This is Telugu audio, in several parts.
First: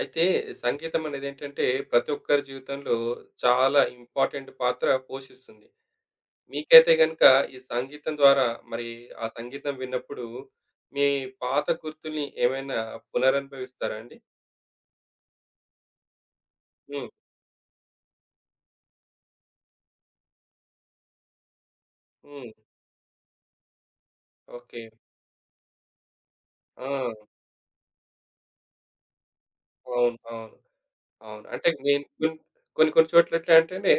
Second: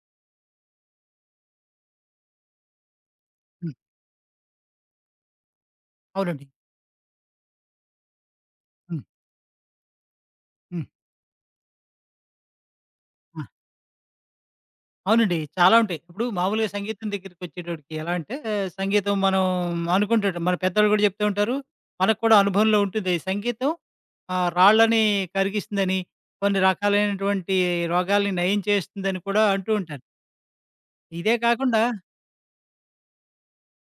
అయితే సంగీతం అనేదేంటంటే ప్రతి ఒక్కరి జీవితంలో హ్మ్. చాలా ఇంపార్టెంట్ పాత్ర పోషిస్తుంది. అవునండి. మీకైతే గనుక ఈ సంగీతం ద్వారా మరి హ్మ్. ఆ సంగీతం విన్నప్పుడు హ్మ్. మీ పాత గుర్తుల్ని ఏమైనా ఆ! పునరనుభవిస్తారా అండి? అవునండి. చాలా ఉంటాయి. ఇప్పుడు మామూలుగా హ్మ్. సంగీతం దగ్గరికొచ్చేటప్పటికి ఎలా అంటే సంగీతం మనం అనుకుంటుంటాం. మన పెద్దోళ్ళు గూడా చెప్తూ ఉంటారు. మనకు కూడా హ్మ్. అనుభవంలో ఉంటుంది. సంగీతం ఓకే. రాళ్ళని కరిగిస్తుందని, కొన్ని ఆ! రకాలైనటువంటి రోగాల్ని నయం చేస్తుందని కూడా అంటూ ఉంటారు. అవును. అవును. ఇదే అవును. అంటే కాకుండా నేను కొన్ కొన్ని కొన్ని చోట్ల ఎట్లా అంటేనే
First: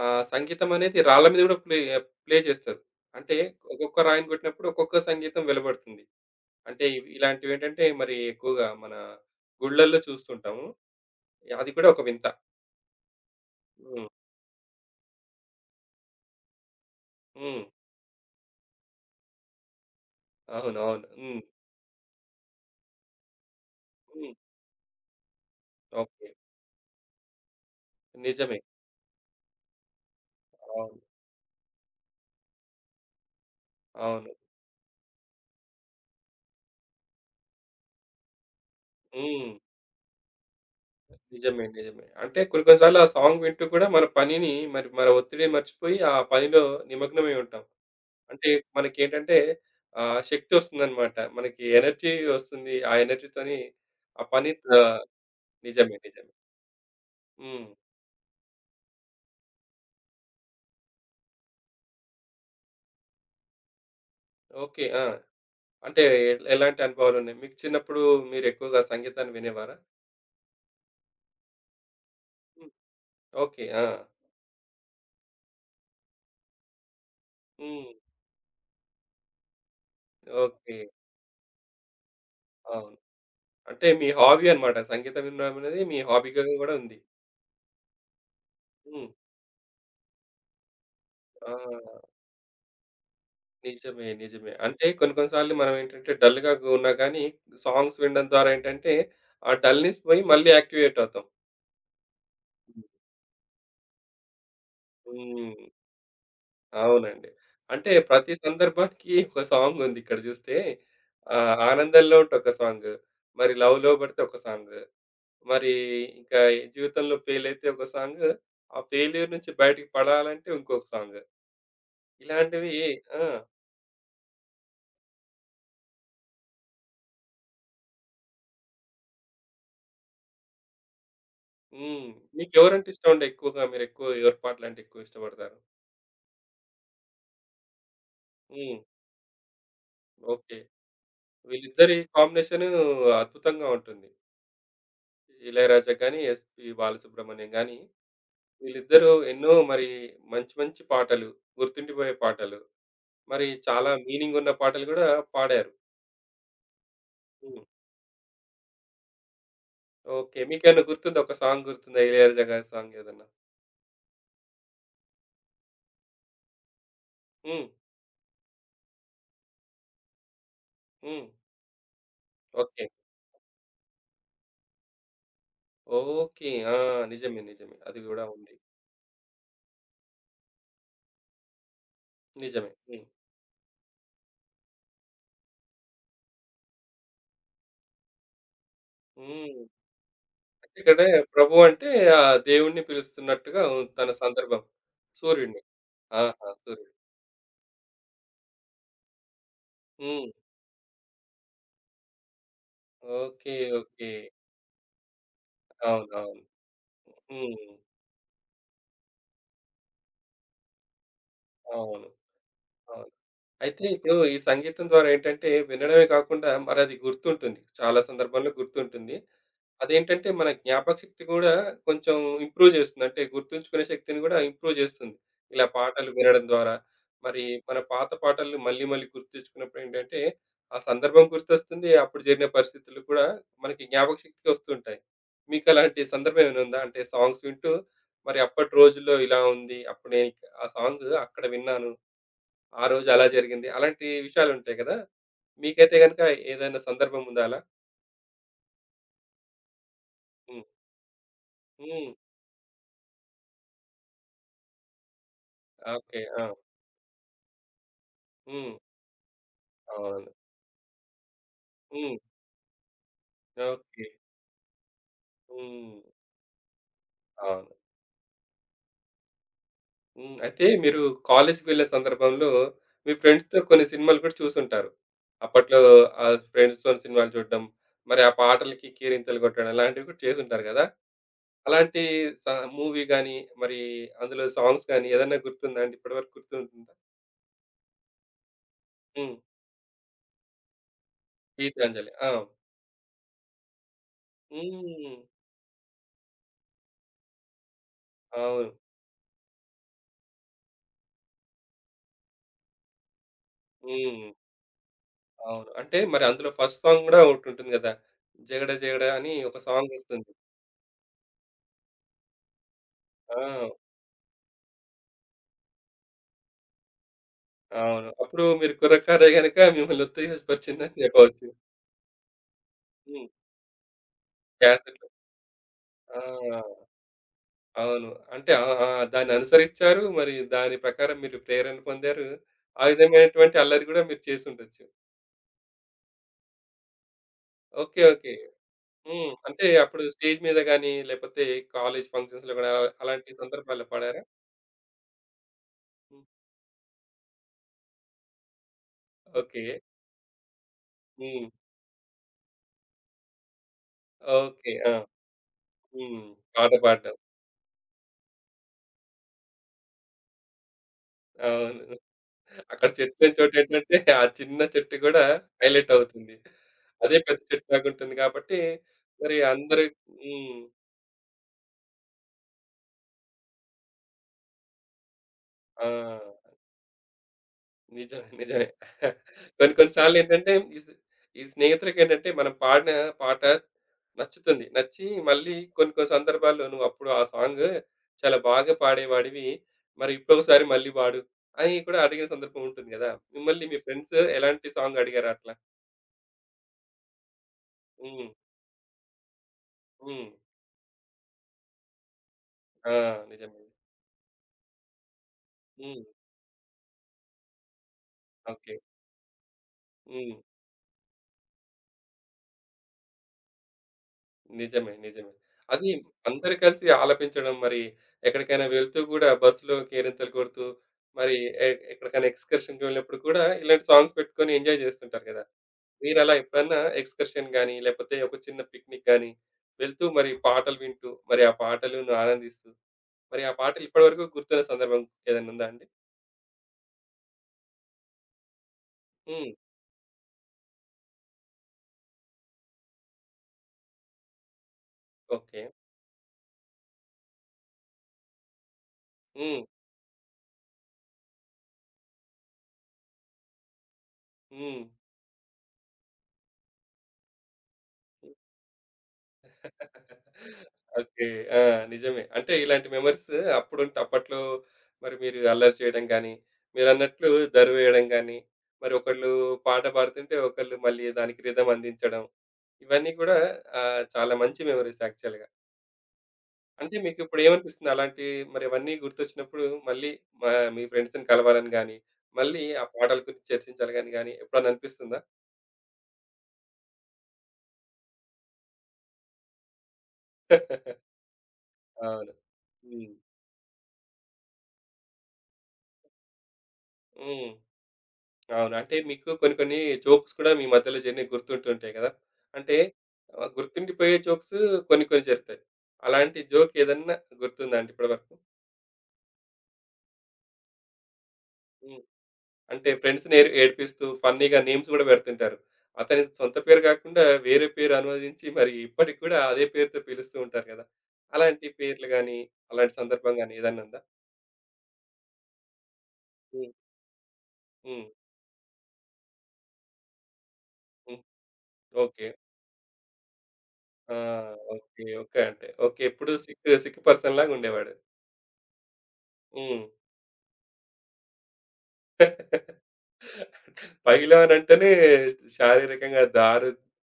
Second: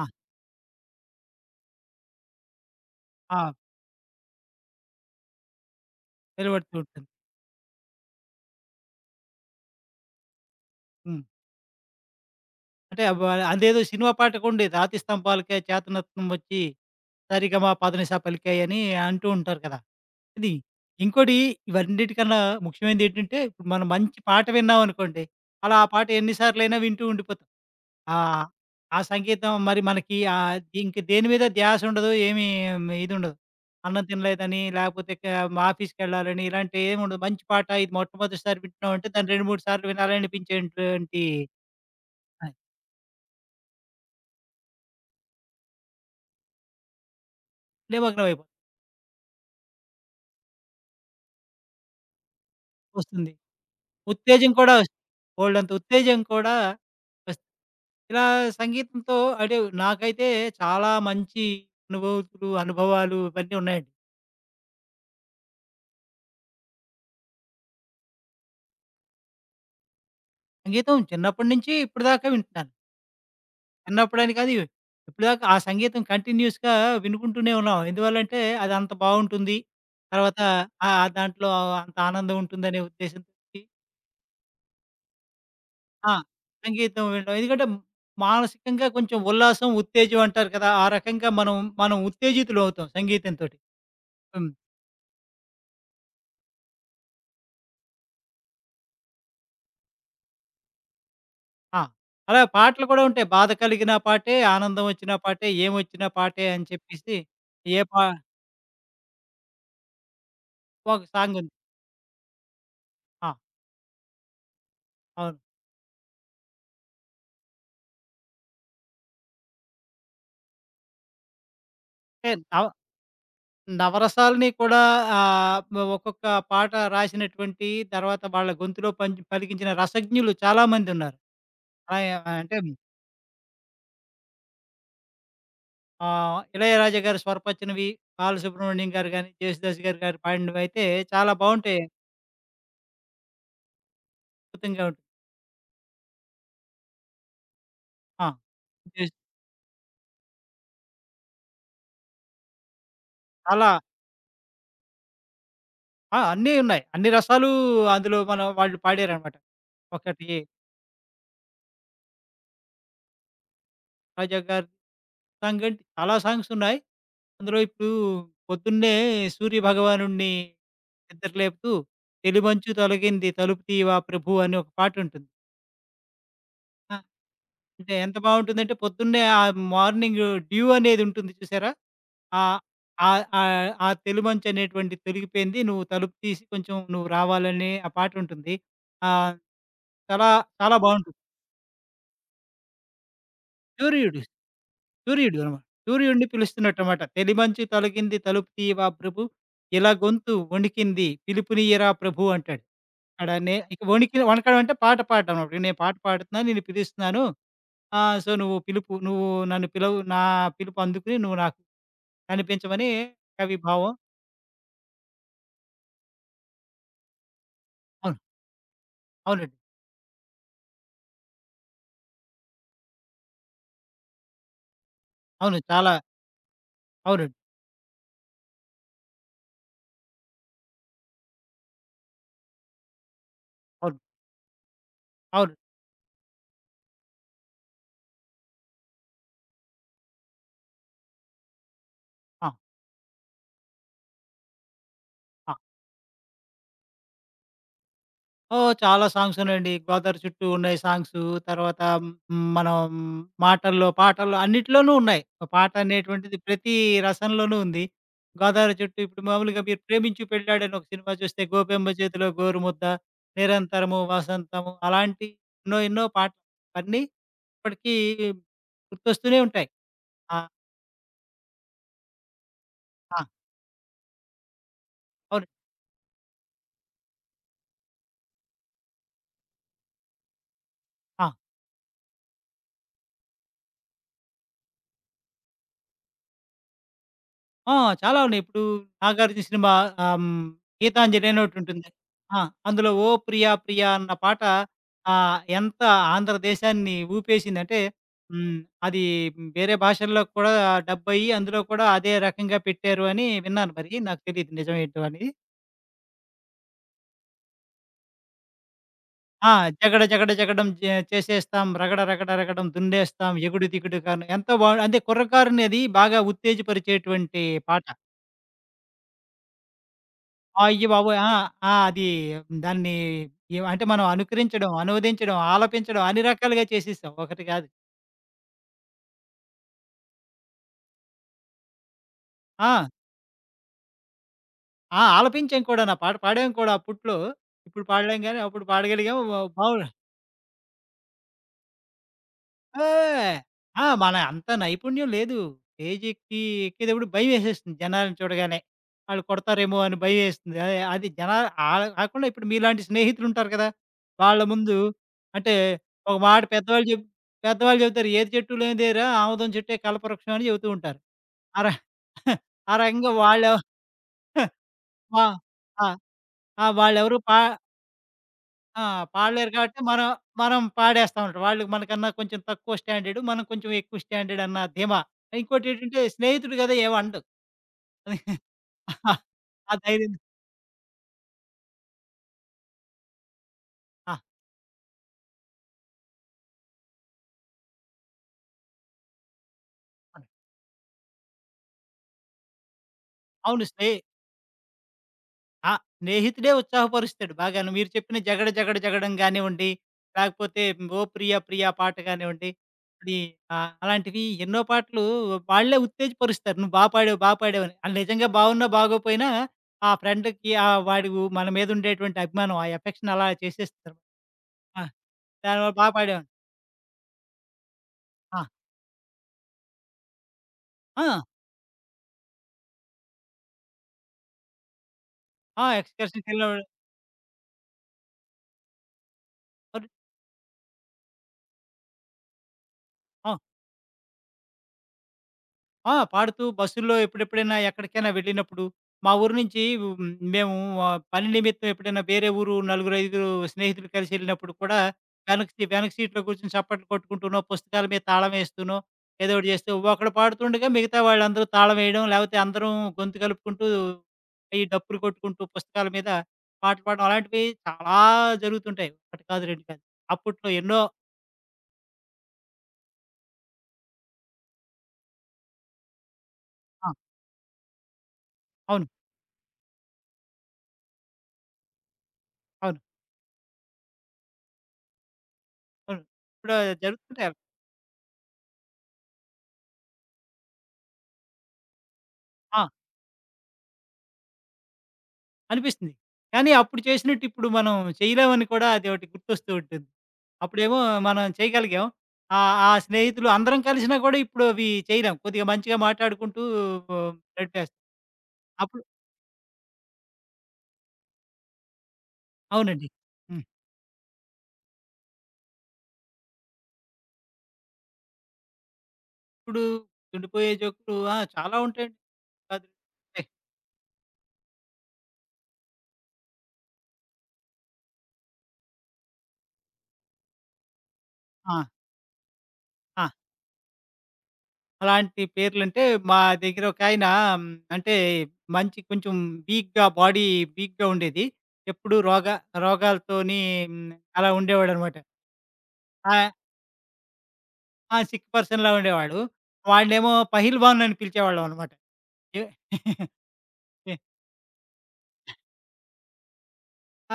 ఆ! ఆహ్, సంగీతం అనేది రాళ్ళ మీద గూడా ప్లే ప్లే చేస్తారు. అంటే ఆ! ఒక్కొక్క రాయిని కొట్టినప్పుడు ఒక్కొక్క సంగీతం వెలువడుతుంది. వెలువడుతూ అంటే ఇవి ఉంటుంది. ఇలాంటివేంటంటే మరి ఎక్కువగా మన గుళ్ళల్లో చూస్తుంటాము. హ్మ్. అది కూడా ఒక వింత. అంటే అబ్బ! అదేదో హ్మ్. సినిమా పాటకుండేది. రాతి స్తంభాలకై చేతనత్వం వచ్చి, హ్మ్. సరిగమ పదనిస పలికాయని అంటూ ఉంటారు కదా! ఇది అవునవును. ఇంకోటి హ్మ్. ఇవన్నిటికన్నా ముఖ్యమైనదేంటంటే, ఇప్పుడు మనం మంచి హ్మ్. పాట విన్నామనుకోండి, అలా ఆ పాట ఓకే. ఎన్ని సార్లైనా వింటూ ఉండిపోతాం. ఆహ్, నిజమే. ఆ సంగీతం మరి మనకి అవును. ఇంక దేని మీద ధ్యాసుండదు. ఏమీ ఇదుండదు. అన్నం అవును. తినలేదని, లేపోతే క ఆఫీస్‌కెళ్ళాలని ఇలాంటియేముండదు. మంచి పాట ఇది మొట్టమొదటిసారి వింటున్నామంటే, దాన్ని 2, హ్మ్. 3 సార్లు వినాలనిపించేటువంటి నిజమే. నిజమే. అంటే కొన్ని కొన్ని సార్లు ఆ సాంగ్ వింటూ కూడా మన పనిని మరి మన ఒత్తిడిని మర్చిపోయి ఆ పనిలో నిమగ్నమై ఉంటాం. అంటే నిమగ్నమైపోతాం. మనకేంటంటే ఆహ్, శక్తి వస్తుందన్నమాట. మనకి ఎనర్జీ వస్తుంది. ఆ వస్తుంది. ఎనర్జీతోని ఆ ఉత్తేజం పని. కూడా వస్తుంది. ఆహ్, బోలెడంత నిజమే. ఉత్తేజం నిజమే. కూడా వస్తుంది. హ్మ్. ఇలా సంగీతంతో అంటే నాకైతే చాలా మంచి అనుభూతులు, అనుభవాలు ఇవన్నీ ఉన్నాయండి. ఓకే. ఆ! అంటే ఎలాంటి అనుభవాలున్నాయి? మీకు చిన్నప్పుడు మీరెక్కువగా సంగీతాన్ని వినేవారా? సంగీతం చిన్నప్పటి నుంచి ఇప్పటిదాకా హ్మ్. వింటున్నాను. ఓకే. ఆ! చిన్నప్పుడని కాదు, ఇప్పటిదాకా ఆ సంగీతం కంటిన్యూయస్‌గా వినుకుంటూనే ఉన్నాం. హ్మ్. ఎందువల్లంటే అది అంత బావుంటుంది. తర్వాత ఓకే. ఆ దాంట్లో అంత ఆనందం ఉంటుందనే అవును. ఉద్దేశంతోటి అంటే మీ హాబీ అన్నమాట. సంగీతం వినడం అనేది మీ ఆ! హాబీగా గూడా ఉంది. సంగీతం వినడం. ఎందుకంటే మానసికంగా హ్మ్. కొంచెం ఉల్లాసం, ఉత్తేజం అంటారు కదా! ఆ రకంగా ఆ! మనం ఉత్తేజితులవుతాం సంగీతంతోటి. నిజమే. హ్మ్. నిజమే. అంటే కొన్ని కొన్ని సార్లు మనమేంటంటే డల్‌గా ఉన్నా గానీ సాంగ్స్ వినడం ద్వారా ఏంటంటే ఆ డల్‌నెస్ పోయి మళ్ళీ యాక్టివేట్ అవుతాం. ఆ! అలా హ్మ్. పాటలు కూడా ఉంటాయి. బాధ కలిగిన పాటే, ఆనందం వచ్చిన పాటే, హ్మ్. ఏమొచ్చినా పాటే అని చెప్పేసి అవునండి. ఏ అంటే పా ప్రతి సందర్భానికి ఒక సాంగుందిక్కడ చూస్తే. ఒక సాంగుంది. ఆహ్, 'ఆనందంలో' ఉంటే ఒక సాంగు, ఆ! మరి 'లవ్‌లో' పడితే ఒక సాంగు. అవును. మరి ఇంకా ఈ జీవితంలో ఫెయిల్ అయితే ఒక సాంగ్. ఆ ఫెయిల్యూర్ నుంచి బయటికి పడాలంటే ఇంకొక సాంగ్. అంటే నవ ఇలాంటివి. ఆ! నవరసాలని కూడా ఒక్కొక్క పాట రాసినటువంటి తర్వాత వాళ్ళ గొంతులో పంచి పలికించిన రసజ్ఞులు చాలామందున్నారు. హ్మ్. ఆయ అంటే మీకెవరంటే ఇష్టమండి ఎక్కువగా? మీరెక్కువ ఎవరి పాటలంటే ఎక్కువ ఇష్టపడతారు? ఆ! 'ఇళయరాజా' గారి స్వరపచ్చినవి, హ్మ్. బాలసుబ్రహ్మణ్యం గారు గాని, 'జేసుదాసు' గారు గారు ఓకే. పాడినవైతే చాలా బావుంటాయి. వీళ్ళిద్దరి కాంబినేషను అద్భుతంగా ఉంటుంది. అద్భుతంగా ఉంటుంది. 'ఇళయరాజా' గాని, ఎస్‌పి బాలసుబ్రహ్మణ్యం గాని ఆ! వీళ్ళిద్దరూ జేస్ ఎన్నో మరి మంచి మంచి పాటలు, గుర్తుండిపోయే పాటలు, మరి చాలా చాలా మీనింగ్ ఉన్న పాటలు గూడా పాడారు. ఆ! అన్నీ ఉన్నాయి. అన్ని రసాలు హ్మ్. అందులో మనం వాళ్ళు పాడారనమాట. ఒకటి ఓకే. మీకేమైనా గుర్తుందా? ఒక సాంగ్ గుర్తుందా 'ఇళయరాజా' గారి సాంగ్ ఏదన్నా? 'రాజా' గారి సాంగ్ అంటే చాలా సాంగ్స్ ఉన్నాయి. అందులో హ్మ్. ఇప్పుడు పొద్దున్నే 'సూర్య భగవానుడిని' హ్మ్. నిద్ర లేపుతూ 'తెలిమంచు ఓకే. తొలగింది తలుపు తీయవా ప్రభూ' అని ఒక పాటుంటుంది. ఓకే. ఆ! ఆ! నిజమే. నిజమే. అంటే అది ఎంత గూడా ఉంది. బావుంటుందంటే పొద్దున్నే ఆ మార్నింగ్ డ్యూ అనేది ఉంటుంది చూసారా? ఆ! నిజమే. హ్మ్. ఆ తెలుమంచనేటువంటిది తొలిగిపోయింది. నువ్వు తలుపు తీసి కొంచెం నువ్వు రావాలని ఆ పాటుంటుంది. ఆహ్, హ్మ్. చాలా అంటే చాలా ఇక్కడ బావుంటుంది. ప్రభు అంటే ఆ దేవుడిని పిలుస్తున్నట్టుగా ఉ తన సూర్యుడు, సందర్భం. సూర్యుడు సూర్యుడిని. అన్నమాట. సూర్యుడిని ఆహా! సూర్యుడు. పిలుస్తున్నట్టన్నమాట. "తెలిమంచు తొలగింది తలుపు తీయవా ప్రభు, ఇలా హ్మ్. గొంతు వణికింది పిలుపునియ్యరా ప్రభు" అంటాడు. అక్కడ ఓకే. నే ఇక ఓకే. వణికి వణకడం అంటే పాట పాడడం అన్నమాట. "నేను పాట అవునవును. పాడుతున్నాను, నిన్ను పిలుస్తున్నాను. హ్మ్. సో, నువ్వు పిలుపు నువ్వు నన్ను పిలవు నా పిలుపు అందుకుని నువ్వు నాకు అవును. కనిపించమని" అవును. కవి అయితే భావం. ఇప్పుడు ఈ సంగీతం ద్వారా ఏంటంటే వినడమే కాకుండా మరది గుర్తుంటుంది. చాలా అవును. సందర్భాల్లో గుర్తుంటుంది. అవునండి. అదేంటంటే మన జ్ఞాపకశక్తి గూడా కొంచెం ఇంప్రూవ్ జేస్తుంది. అంటే గుర్తుంచుకునే శక్తిని గూడా ఇంప్రూవ్ జేస్తుంది. అవును. ఇలా చాలా పాటలు వినడం ద్వారా. అవునండి. మరి మన పాత పాటలు మళ్ళీ మళ్ళీ గుర్తుంచుకున్నప్పుడేంటంటే, ఆ సందర్భం గుర్తొస్తుంది. అప్పుడు జరిగిన పరిస్థితులు కూడా మనకి అవును. జ్ఞాపకశక్తికి వస్తుంటాయి. అవును. మీకలాంటి సందర్భం ఏమైనా ఉందా? అంటే సాంగ్స్ వింటూ మరి అప్పటి రోజుల్లో ఇలా ఉంది. అప్పుడు నేను ఆ సాంగ్ అక్కడ విన్నాను. ఆ! ఆ రోజు అలా జరిగింది. అలాంటి విషయాలుంటాయి గదా! ఆ! మీకైతే గనుక ఏదైనా సందర్భం ఉందా అలా? ఓహ్! చాలా సాంగ్స్ ఉన్నాయండి. 'గోదావరి చుట్టూ' హ్మ్. ఉన్నాయి సాంగ్సు. తర్వాత హ్మ్. మనం మాటల్లో, పాటల్లో అన్నిట్లోనూ ఉన్నాయి. ఒక పాట ఓకే. అనేటువంటిది ఆ! ప్రతి రసంలోనూ ఉంది. హ్మ్. 'గోదావరి చుట్టూ' ఇప్పుడు మామూలుగా మీరు 'ప్రేమించు అవును. పెళ్ళాడని' ఒక సినిమా చూస్తే 'గోపెమ్మ హ్మ్. చేతిలో గోరుముద్ద', 'నిరంతరము ఓకే. వసంతము' అలాంటి ఎన్నో హ్మ్. ఎన్నో పాటలు అన్నీ అవును. ఇప్పటికీ గుర్తొస్తూనే ఉంటాయి. హ్మ్. ఆ! అయితే మీరు కాలేజ్‌కి వెళ్ళే సందర్భంలో మీ ఆ! ఫ్రెండ్స్‌తో కొన్ని సినిమాలు కూడా చూసుంటారు. అవును. అప్పట్లో ఆహ్, ఫ్రెండ్స్‌తోని సినిమాలు చూడడం, మరి ఆ పాటలకి కేరింతలు కొట్టడం అలాంటివి కూడా చేసుంటారు కదా! ఆ! అలాంటి స మూవీ గాని, మరి అందులో సాంగ్స్ గాని ఏదన్నా గుర్తుందా అండి? ఇప్పటివరకు గుర్తుంటుందా? ఆ! చాలా ఉన్నాయి. ఇప్పుడు హ్మ్. 'నాగార్జున' సినిమా ఆహ్, హ్మ్, 'గీతాంజలి' అని ఒకటుంటుంది. 'గీతాంజలి.' ఆ! ఆ! అందులో 'ఓ ప్రియా ప్రియా' అన్న పాట హ్మ్. ఎంత ఆంధ్రదేశాన్ని ఊపేసిందంటే హ్మ్, అవును. అది వేరే భాషల్లో కూడా డబ్బయ్యి అందులో కూడా అదే రకంగా పెట్టారు అని విన్నాను మరి. నాకు హ్మ్. తెలీదు నిజం ఏంటో అని. అవును. అంటే మరి అందులో ఫస్ట్ సాంగ్ కూడా ఒకటుంటుంది కదా! 'జగడ జగడ' అని ఆ! ఒక 'జగడ సాంగొస్తుంది. జగడ జగడం జే చేసేస్తాం రగడ రగడ రగడం దున్నేస్తాం ఆ! ఎగుడు దిగుడుగాను' ఎంతో బావుం అంటే కుర్రకారుని అది బాగా ఉత్తేజపరిచేటువంటి పాట. అవును. అప్పుడు మీరు కుర్రకారే గనక మిమ్మల్ని ఉత్తేజపరిచిందని అయ్యబాబోయ్! ఆ! చెప్పవచ్చు. ఆ! అది దాన్ని హ్మ్. ఏం అంటే మనం అనుకరించడం, క్యాసెట్‌లు. అనువదించడం, ఆలపించడం అన్ని రకాలుగా ఆ! చేసేసాం. ఒకటి కాదు. అవును. అంటే ఆ! ఆ! దాన్ననుసరించారు. మరి దాని ప్రకారం మీరు ప్రేరణ పొందారు. ఆ! ఆ విధమైనటువంటి అల్లరి గూడా మీరు చేసుండొచ్చు. ఆ! ఆలపించాం కూడా. నా పాట పాడాం కూడా అప్పట్లో. ఇప్పుడు ఓకే. పాడలేం ఓకే. గానీ అప్పుడు పాడగలిగాం. హ్మ్. వ అంటే బావు అప్పుడు స్టేజ్ మీద గాని, లేపోతే కాలేజ్ ఫంక్షన్స్‌లో గూడా అలాంటి ఏయ్! సందర్భాల్లో ఆ! మన పాడారా? అంత నైపుణ్యం లేదు. హ్మ్. స్టేజెక్కి ఎక్కేటప్పుడు భయమేసేస్తుంది జనాలను చూడగానే. ఆళ్ళు ఓకే. కొడతారేమో అని భయమేస్తుంది. అదే అది హ్మ్. జనాలు ఆళ్ళ కాకుండా ఇప్పుడు మీలాంటి స్నేహితులుంటారు కదా! వాళ్ళ ఓకే. ముందు ఆ! అంటే ఒక హ్మ్. మాట పాట పాడడం. పెద్దవాళ్ళు చెప్తారు. "ఏది చెట్టు లేనిదేరా ఆముదం చెట్టే కల్పవృక్షం" అని చెబుతూ ఉంటారు. ఆ ర అవును. ఆ అక్కడ రకంగా చెట్టు లేని వాళ్ళెవ చోటేంటంటే, ఆ చిన్న చెట్టు గూడా వా ఆ! హైలైట్ అవుతుంది. ఆ! వాళ్ళెవరు అదే పా పెద్ద చెట్టులాగుంటుంది కాబట్టి, ఆ! మరి పాడలేరు కాబట్టి అందరూ. మనం, హ్మ్. మనం పాడేస్తా ఉంటాం. వాళ్ళు మనకన్నా కొంచెం తక్కువ స్టాండర్డ్, మనం కొంచెం ఎక్కువ స్టాండర్డ్ అన్న ధీమా. ఆ! ఇంకోటేంటంటే స్నేహితుడు గదా! ఏమనడు. నిజమే. నిజమే. ఆ! కొన్ని ఆ కొన్ని ధైర్యం సార్లేంటంటే, ఈ స్నేహితులకేంటంటే, మనం పాడిన పాట ఆ! నచ్చుతుంది. నచ్చి మళ్ళీ కొన్ని కొన్ని సందర్భాల్లో నువ్వప్పుడు ఆ సాంగ్ చాలా బాగా పాడేవాడివి. మరి ఇంకొకసారి మళ్ళీ పాడు అని కూడా అడిగిన సందర్భం ఉంటుంది గదా! అవును. మిమ్మల్ని మీ స్నే ఫ్రెండ్స్ ఎలాంటి సాంగ్ అడిగారా అట్లా? ఆ! స్నేహితుడే ఉత్సాహపరుస్తాడు బాగాను. మీరు చెప్పిన హ్మ్. 'జగడ జగడ జగడం' గానివ్వండి, హ్మ్. లేకపోతే 'ఓ ప్రియ ప్రియ' పాట గానివ్వండి, ఆ! అది నిజమే. అలాంటివి ఎన్నో పాటలు వాళ్ళే హ్మ్. ఉత్తేజపరుస్తారు. "నువ్వు బా పాడావు, బా పాడావు" అని. ఆళ్ళు నిజంగా బాగున్నా, ఓకే. బాగోపోయినా ఆ హ్మ్. ఫ్రెండ్‌కి ఆహ్, వాడి ఉ మన మీద ఉండేటువంటి అభిమానం, ఆ ఎఫెక్షన్ అలా చేసేస్తారు. ఆ! నిజమే. నిజమే. దానివల్ల "బా అది పాడావు" అందరూ కలిసి ఆలపించడం మరి ఆ! ఎక్కడికైనా వెళ్తూ గూడా బస్సులో కేరింతలు కొడుతూ, ఆ! మరి ఎ ఎక్కడికైనా ఎక్స్‌కర్షన్‌కి వెళ్ళినప్పుడు కూడా ఇలాంటి సాంగ్స్ పెట్టుకొని ఎంజాయ్ చేస్తుంటారు గదా! ఆ! మీరలా ఎక్స్‌కర్షన్‌కెళ్ళినప్పుడు ఎప్పుడన్నా ఎక్స్‌కర్షన్ గాని, లేకపోతే ఒక చిన్న పిక్నిక్ గాని అవును. వెళ్తూ మరి పాటలు వింటూ, మరి ఆ పాటలను ఆనందిస్తూ, మరి ఆ పాటలు ఇప్పటి వరకు గుర్తున్న సందర్భం ఏదైనా ఉందా అండి? పాడుతూ బస్సుల్లో ఎప్పుడెప్పుడైనా ఎక్కడికైనా వెళ్ళినప్పుడు, మా ఊరు హ్మ్. నుంచి మేము పని నిమిత్తం ఎప్పుడైనా వేరే ఊరు నలుగురు, ఐదుగురు స్నేహితులు కలిసెళ్ళినప్పుడు కూడా ఓకే. వెనక సీట్‌లో కూర్చొని చప్పట్లు కొట్టుకుంటూనో, పుస్తకాల మీద తాళం వేస్తూనో, ఏదో ఒకటి హ్మ్. చేస్తూ ఒకడు పాడుతుండగా మిగతా వాళ్ళందరూ తాళం వేయడం, లేకపోతే అందరం గొంతు కలుపుకుంటూ, ఈ హ్మ్. డప్పులు కొట్టుకుంటూ పుస్తకాల మీద పాటలు పాడడం అలాంటివి చాలా జరుగుతుంటాయి. ఒకటి కాదు, రెండు కాదు. అప్పట్లో ఎన్నో ఓకే. ఆ! నిజమే. అంటే ఇలాంటి మెమోరీస్ అప్పుడుంటే అప్పట్లో మరి మీరు అల్లరి చేయడం గాని, ఆ! మీరన్నట్లు దరి వేయడం గాని, అవును. మరి ఒకళ్ళు పాట పాడుతుంటే ఒకళ్ళు మళ్ళీ దానికి రిథమ్ అందించడం. అవును. ఇవన్నీ కూడా ఆహ్, చాలా మంచి మెమోరీస్ యాక్చువల్‌గా. అవును. ఇప్పుడు అంటే జరుగుతుంటాయి. మీకిప్పుడు ఏమనిపిస్తుంది? అలాంటి మరి అవన్నీ గుర్తొచ్చినప్పుడు మళ్ళీ మీ ఫ్రెండ్స్‌ని కలవాలని గాని, ఆ! మళ్ళీ ఆ పాటల గురించి చర్చించాలని గాని గాని ఎప్పుడన్నా అనిపిస్తుందా? అనిపిస్తుంది. కానీ అప్పుడు చేసినట్టు ఇప్పుడు మనం చేయలేమని కూడా అదొకటి గుర్తొస్తూ ఉంటుంది. అప్పుడేమో మనం చేయగలిగాం. అవును. ఆ హ్మ్. స్నేహితులు అందరం కలిసినా కూడా ఇప్పుడు అవి చేయలేం. కొద్దిగా మంచిగా మాట్లాడుకుంటూ హ్మ్. గడిపేస్తాం. అవును. అప్పుడు అంటే మీకు కొన్ని కొన్ని జోక్స్ కూడా మీ మధ్యలో జరిగినయి గుర్తుంటుంటాయి గదా! అంటే అవునండి. హ్మ్. ఆహ్, గుర్తుండిపోయే జోక్స్ కొన్ని కొన్ని జరుగుతాయి. అలాంటి జోక్ ఏదన్నా గుర్తుందా అండి ఇప్పటివరకు? ఇప్పుడు ఉండిపోయే జోకులు చాలా ఉంటాయండి. హ్మ్. కాదు అంటే అంటే ఫ్రెండ్స్‌ని ఏడిపిస్తూ ఫన్నీగా నేమ్స్ గూడా పెడుతుంటారు. అతని సొంత పేరు గాకుండా వేరే పేరు అనువదించి మరి ఇప్పటికి కూడా అదే పేరుతో పిలుస్తూ ఉంటారు గదా! ఆ! అలాంటి పేర్లు గాని, అలాంటి ఆ! సందర్భం గాని ఏదన్నా ఉందా? అలాంటి పేర్లంటే మా దగ్గర హ్మ్. ఒకాయన హ్మ్, అంటే హ్మ్. మంచి కొంచెం వీక్‌గా బాడీ వీక్‌గా హ్మ్. ఉండేది. ఎప్పుడూ రోగ ఓకే. రోగాలతోని హ్మ్, ఆ! అలా ఉండేవాడనమాట. ఓకే. ఓకే. అంటే ఓకే. ఎప్పుడు ఆ సిక్ సిక్ పర్సన్ లాగా ఉండేవాడు. ఆ! సిక్ పర్సన్‌లా ఉండేవాడు. హ్మ్. వాడినేమో పహిల్వాన్ అని పిలిచేవాళ్ళమనమాట. ఎ ఎ పైల్వాన్ అంటేనే శారీరకంగా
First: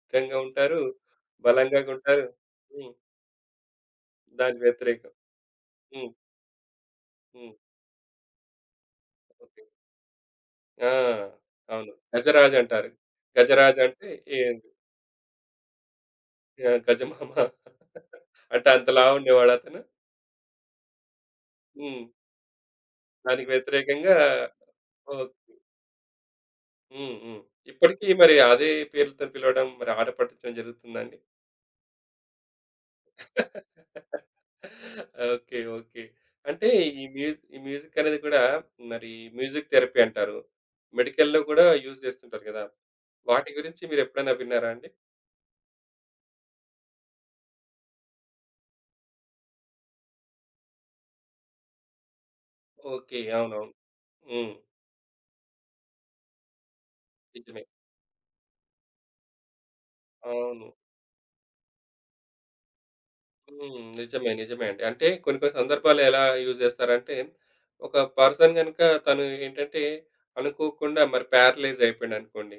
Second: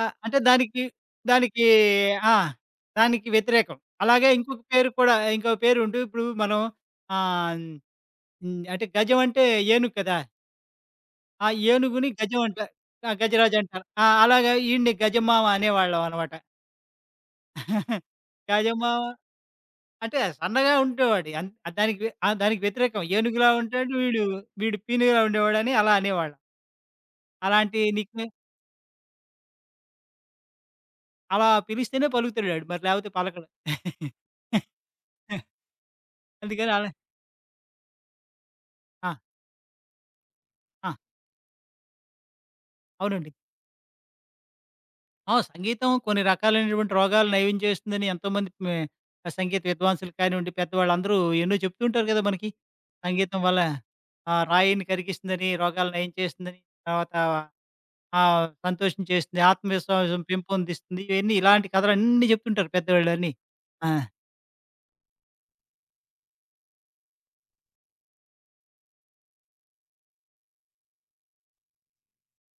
ఆహ్, అంటే ఉంటారు. దానికి, దానికి బలంగా ఉంటారు. ఆ! హ్మ్. దానికి వ్యతిరేకం. అలాగే దాని ఇంకొక పేరు వ్యతిరేకం. కూడా ఇంకో పేరుంటూ హ్మ్. ఇప్పుడు మనం హ్మ్. ఆహ్, అంటే గజం అంటే ఓకే. ఏనుగు కదా! ఆ! ఆ అవును. ఏనుగుని గజం గజరాజు అంటారు. అంటారు. ఆ! గజరాజు గజరాజు అంటారు. ఆ! అంటే అలాగా ఏంది? ఈడిని గజమామ అనేవాళ్ళమనమాట. ఆ! గజమామ అంటే అంత గజమామ లావు ఉండేవాడా అతను? అంటే సన్నగా ఉండేవాడు. దానికి హ్మ్. వ్య- ఆ! దానికి వ్యతిరేకం. దానికి ఏనుగులా ఉంటాడు వ్యతిరేకంగా. వీడు, వీడు పీనుగులా ఓకే. ఉండేవాడని అలా అనేవాళ్ళం. హ్మ్. హ్మ్. అలాంటి ఇప్పటికి నిక్‌నే మరి అదే పేర్లతో పిలవడం మరి ఆట పట్టించడం జరుగుతుందా అండి? అలా పిలిస్తేనే పలుకుతాడు ఆడు. మరి లేపోతే పలకడు. ఓకే. ఓకే. అంటే అందుకని అలా ఈ మ్యూ ఈ మ్యూజిక్ అనేది కూడా మరి ఆ! మ్యూజిక్ థెరపీ అంటారు. ఆ! మెడికల్‌లో కూడా యూజ్ చేస్తుంటారు కదా! అవునండి. వాటి గురించి మీరెప్పుడైనా విన్నారా అండి? సంగీతం కొన్ని రకాలైనటువంటి రోగాలు నయం చేస్తుందని ఎంతోమంది సంగీత విద్వాంసులు కానివ్వండి, పెద్దవాళ్ళందరూ ఎన్నో చెప్తూ ఉంటారు కదా! మనకి. ఓకే. సంగీతం వల్ల అవునవును. ఆ హ్మ్. రాయిని కరిగిస్తుందని, రోగాలు నయం చేస్తుందని, తర్వాత నిజమే. సంతోషం చేస్తుంది, ఆత్మవిశ్వాసం అవును. పెంపొందిస్తుంది. ఇవన్నీ ఇలాంటి కథలన్నీ చెప్తుంటారు పెద్దవాళ్ళన్నీ. హ్మ్. ఆ! నిజమే. నిజమే అండి. అంటే కొన్ని కొన్ని సందర్భాల్లో ఎలా యూజ్ చేస్తారంటే, ఒక పర్సన్ గనుక తను ఏంటంటే, అనుకోకుండా మరి ప్యారలైజ్ అయిపోయాడనుకోండి.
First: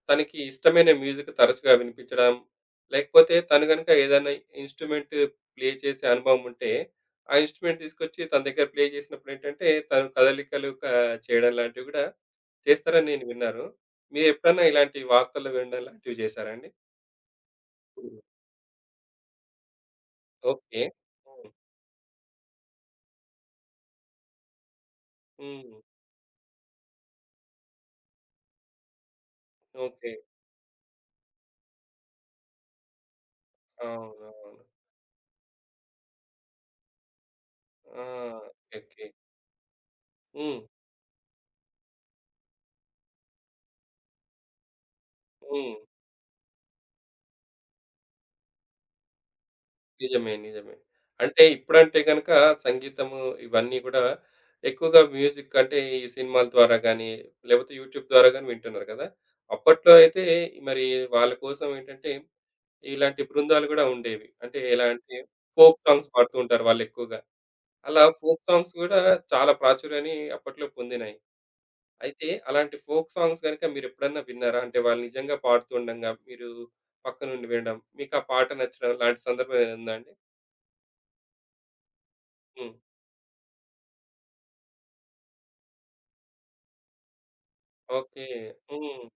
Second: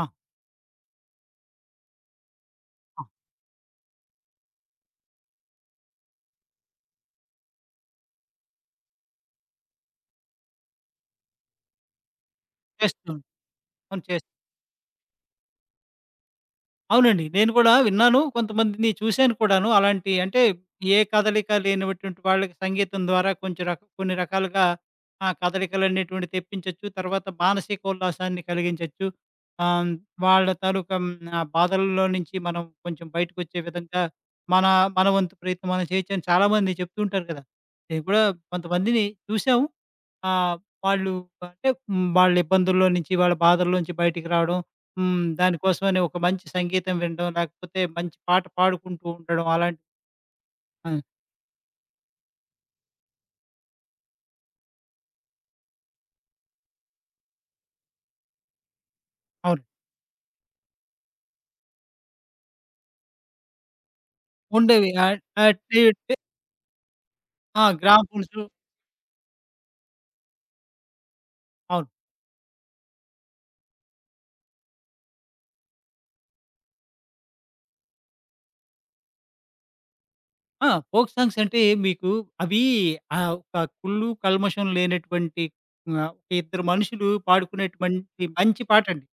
ఆ! తనకి ఇష్టమైన మ్యూజిక్ తరచుగా వినిపించడం, ఆ! లేకపోతే తను గనుక ఏదైనా ఇన్‌స్ట్రుమెంట్ ప్లే చేసే అనుభవం ఉంటే, ఆ ఇన్‌స్ట్రుమెంట్ తీసుకొచ్చి తన దగ్గర ప్లే చేసినప్పుడేంటంటే, తను కదలికలు చేయడం లాంటివి కూడా చేస్తారని చేస్తూ నేను విన్నాను. అవును. మీరెప్పుడన్నా ఇలాంటి వార్తల్లో వినడం లాంటివి చేశారా అండి? అవునండి. నేను కూడా విన్నాను. కొంతమందిని చూశాను కూడాను. అలాంటి అంటే ఓకే. ఏ హ్మ్. కదలిక లేనటువంటి వాళ్ళకి సంగీతం ద్వారా కొంచెం కొన్ని రకాలుగా ఆ హ్మ్. కదలికలనేటువంటివి తెప్పించొచ్చు. తర్వాత మానసిక ఉల్లాసాన్ని కలిగించొచ్చు. ఆహ్, హ్మ్. ఓకే. వాళ్ళ తాలూకా ఆ బాధల్లో నుంచి మనం కొంచెం బయటకొచ్చే విధంగా అవునవును. మన, మన వంతు ప్రయత్నం మనం చేయొచ్చని చాలామంది చెప్తూ ఉంటారు కదా! ఆ! నేను కూడా కొంతమందిని ఓకే. చూసాము. ఆ! హ్మ్. వాళ్ళు అంటే వాళ్ళ ఇబ్బందుల్లో నుంచి, వాళ్ళ బాధల్లో నుంచి బయటికి రావడం. హ్మ్. దానికోసమని ఒక మంచి సంగీతం వినడం, లేకపోతే మంచి పాట పాడుకుంటూ ఉండడం అలాంటి నిజమే. నిజమే. ఆ! అంటే ఇప్పుడంటే గనక సంగీతము ఇవన్నీ గూడా ఎక్కువగా మ్యూజిక్ అంటే ఈ సినిమాల ద్వారా గానీ, లేపోతే యూట్యూబ్ ద్వారా గానీ వింటున్నారు కదా! అవును. అప్పట్లో అయితే మరి వాళ్ళ కోసం ఏంటంటే ఇలాంటి బృందాలు గూడా ఉండేవి. అంటే ఎలా ఉండేవి. అంటే ఆహ్, ఆహ్, ఫోక్ టీ సాంగ్స్ టీ పాడుతూ ఉంటారు వాళ్ళెక్కువగా. ఆ! అలా ఫోక్ గ్రామ్‌ఫోన్సు సాంగ్స్ గూడా చాలా ప్రాచుర్యాన్ని అప్పట్లో పొందినాయి. అవును. అయితే అలాంటి ఫోక్ సాంగ్స్ గనుక మీరెప్పుడన్నా విన్నారా? అంటే వాళ్ళు నిజంగా పాడుతుండంగా మీరు పక్కనుండి వినడం, మీకా పాట నచ్చడం లాంటి సందర్భం ఏదైనా ఉందా అండి? ఫోక్ సాంగ్స్ అంటే మీకు అవి హ్మ్. ఒక కుళ్ళు, కల్మషం లేనటువంటి ఒక ఇద్దరు మనుషులు పాడుకునేటువంటి ఓకే. మంచి హ్మ్. పాటండి.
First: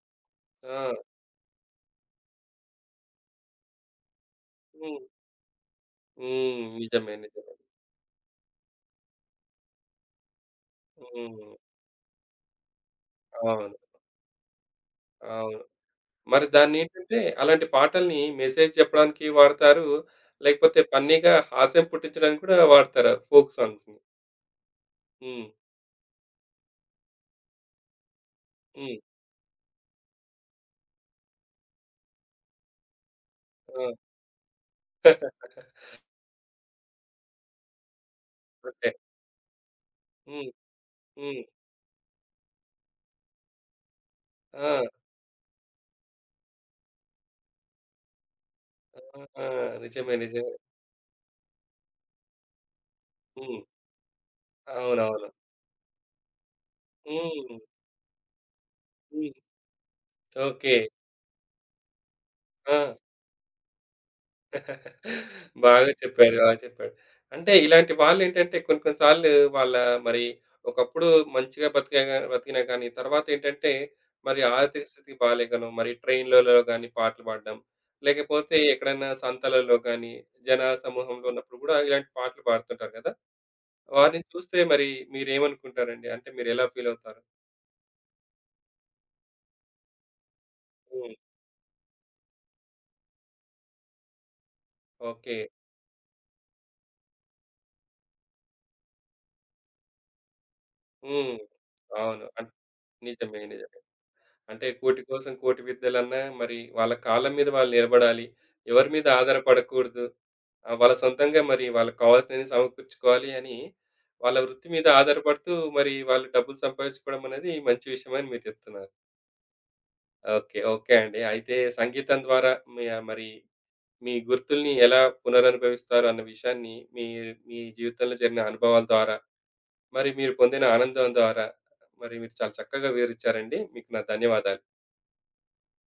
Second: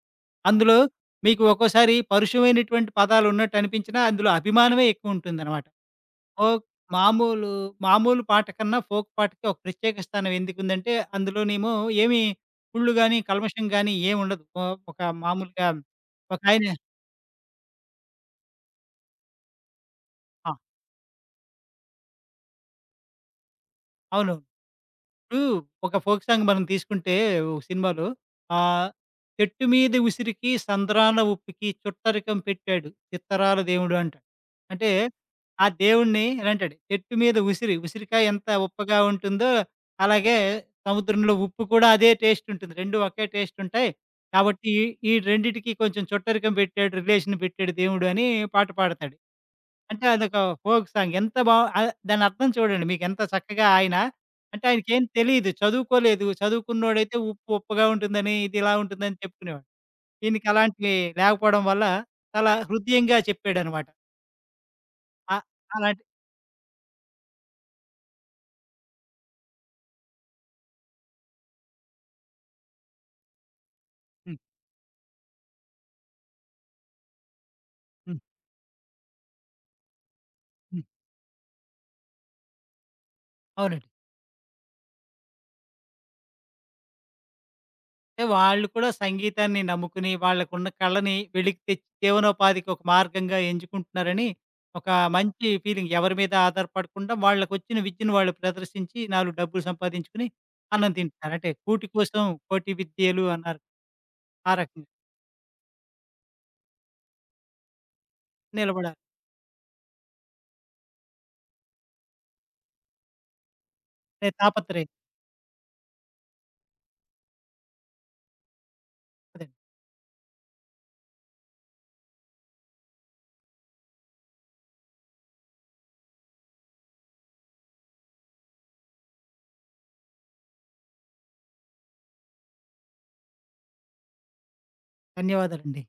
అందులో ఆ! మీకు ఒక్కోసారి పరుషమైనటువంటి పదాలున్నట్టు అనిపించినా, అందులో అభిమానమే హ్మ్. ఎక్కువుంటుందనమాట. హ్మ్. ఫోక్ నిజమే. మామూలు, నిజమే. మామూలు పాట కన్నా ఫోక్ పాటకి ఒక ప్రత్యేక స్థానం ఎందుకుందంటే, హ్మ్. అందులోనేమో ఏమి కుళ్ళు గాని, కల్మషం అవును. గాని ఏముండదు. ఓ ఒక అవును. మామూలుగా మరి ఒకాయన దాన్నేంటంటే అలాంటి పాటల్ని మెసేజ్ చెప్పడానికి వాడతారు. ఆ! లేకపోతే ఫన్నీగా హాస్యం పుట్టించడానికి కూడా వాడతారు ఫోక్ సాంగ్స్‌ని. అవును. ఇప్పుడు హ్మ్. ఒక ఫోక్ సాంగ్ మనం తీసుకుంటే ఒక సినిమాలో ఆహ్, హ్మ్. "చెట్టు మీద ఉసిరికి సంద్రాన ఉప్పికి చుట్టరికం పెట్టాడు చిత్తరాల ఆ! దేవుడు" అంటాడు. అంటే ఆ దేవుడిని ఇలా అంటాడు, "చెట్టు మీద ఉసిరి, ఉసిరికాయ ఎంత అంతే. ఉప్పగా ఉంటుందో అలాగే హ్మ్. సముద్రంలో హ్మ్. ఉప్పు కూడా అదే టేస్ట్ ఉంటుంది. 2 ఒకే టేస్ట్ ఉంటాయి. ఆ! కాబట్టి ఈ రెండిటికి కొంచెం చుట్టరికం పెట్టాడు, రిలేషన్ పెట్టాడు దేవుడు" అని పాట పాడతాడు. ఆ! ఆ, అంటే నిజమే. అదొక నిజమే. Folk song. ఎంత బా ఆహ్, దానర్థం చూడండి మీకెంత హ్మ్. చక్కగా ఆయన అంటే ఆయనకేం అవునవును. తెలీదు. చదువుకోలేదు. చదువుకున్నోడైతే ఉప్పు హ్మ్. ఉప్పగా ఉంటుందని, ఇదిలా ఉంటుందని హ్మ్. చెప్పుకునేవాడు. ఈయనకి ఓకే. అలాంటివి లేకపోవడం వల్ల చాలా ఆ! హృద్యంగా చెప్పాడనమాట. ఆహ్, బాగా అలాంటి చెప్పాడు. బాగా చెప్పాడు. అంటే ఇలాంటి వాళ్ళేంటంటే కొన్ని కొన్ని సార్లు వాళ్ళ మరి ఒకప్పుడు మంచిగా బతికినా గానీ తర్వాతేంటంటే హ్మ్. మరి ఆర్థిక స్థితి బాలేకనో మరి ట్రైన్‌లలో గానీ పాటలు పాడడం, హ్మ్. లేకపోతే ఎక్కడైనా సంతలలో గానీ, జన హ్మ్. సమూహంలో ఉన్నప్పుడు గూడా ఇలాంటి పాటలు పాడుతుంటారు గదా! అవునండి. వారిని చూస్తే మరి మీరేమనుకుంటారండి? అంటే మీరెలా ఫీలవుతారు? అంటే వాళ్ళు కూడా సంగీతాన్ని నమ్ముకుని, వాళ్ళకున్న హ్మ్. కళని వెలికి తెచ్చి జీవనోపాధికి ఒక మార్గంగా ఎంచుకుంటున్నారని, ఒక ఓకే. మంచి ఫీలింగ్. ఎవరి మీద ఆధారపడకుండా వాళ్ళకొచ్చిన విద్యను వాళ్ళు ప్రదర్శించి, 4 డబ్బులు సంపాదించుకుని అన్నం హ్మ్. తింటున్నారు. అంటే కూటి కోసం అవును. కోటి విద్యలు నిజమే. అన్నారు. నిజమే. ఆ అంటే రకంగా కూటి కోసం కోటి విద్యలన్నా మరి వాళ్ళ కాళ్ళ మీద వాళ్ళు నిలబడాలి. ఎవరి నిలబడాలి. మీద ఆధారపడకూడదు. ఆహ్, వాళ్ళ సొంతంగా మరి వాళ్ళకి కావాల్సినవి సమకూర్చుకోవాలి అని అనే వాళ్ళ వృత్తి మీద తాపత్రయం. ఆధారపడుతూ మరి వాళ్ళు డబ్బులు సంపాదించుకోవడం అనేది మంచి విషయమని మీరు చెప్తున్నారు. అదే. ఓకే. ఓకే అండి. అయితే సంగీతం ద్వారా మీ ఆహ్, మరి మీ గుర్తుల్ని ఎలా పునరనుభవిస్తారు అన్న విషయాన్ని మీ మీ జీవితంలో జరిగిన అనుభవాల ద్వారా, మరి మీరు పొందిన ఆనందం ద్వారా మరి మీరు చాలా చక్కగా వివరించారండి. మీకు నా ధన్యవాదాలు. ధన్యవాదాలండి.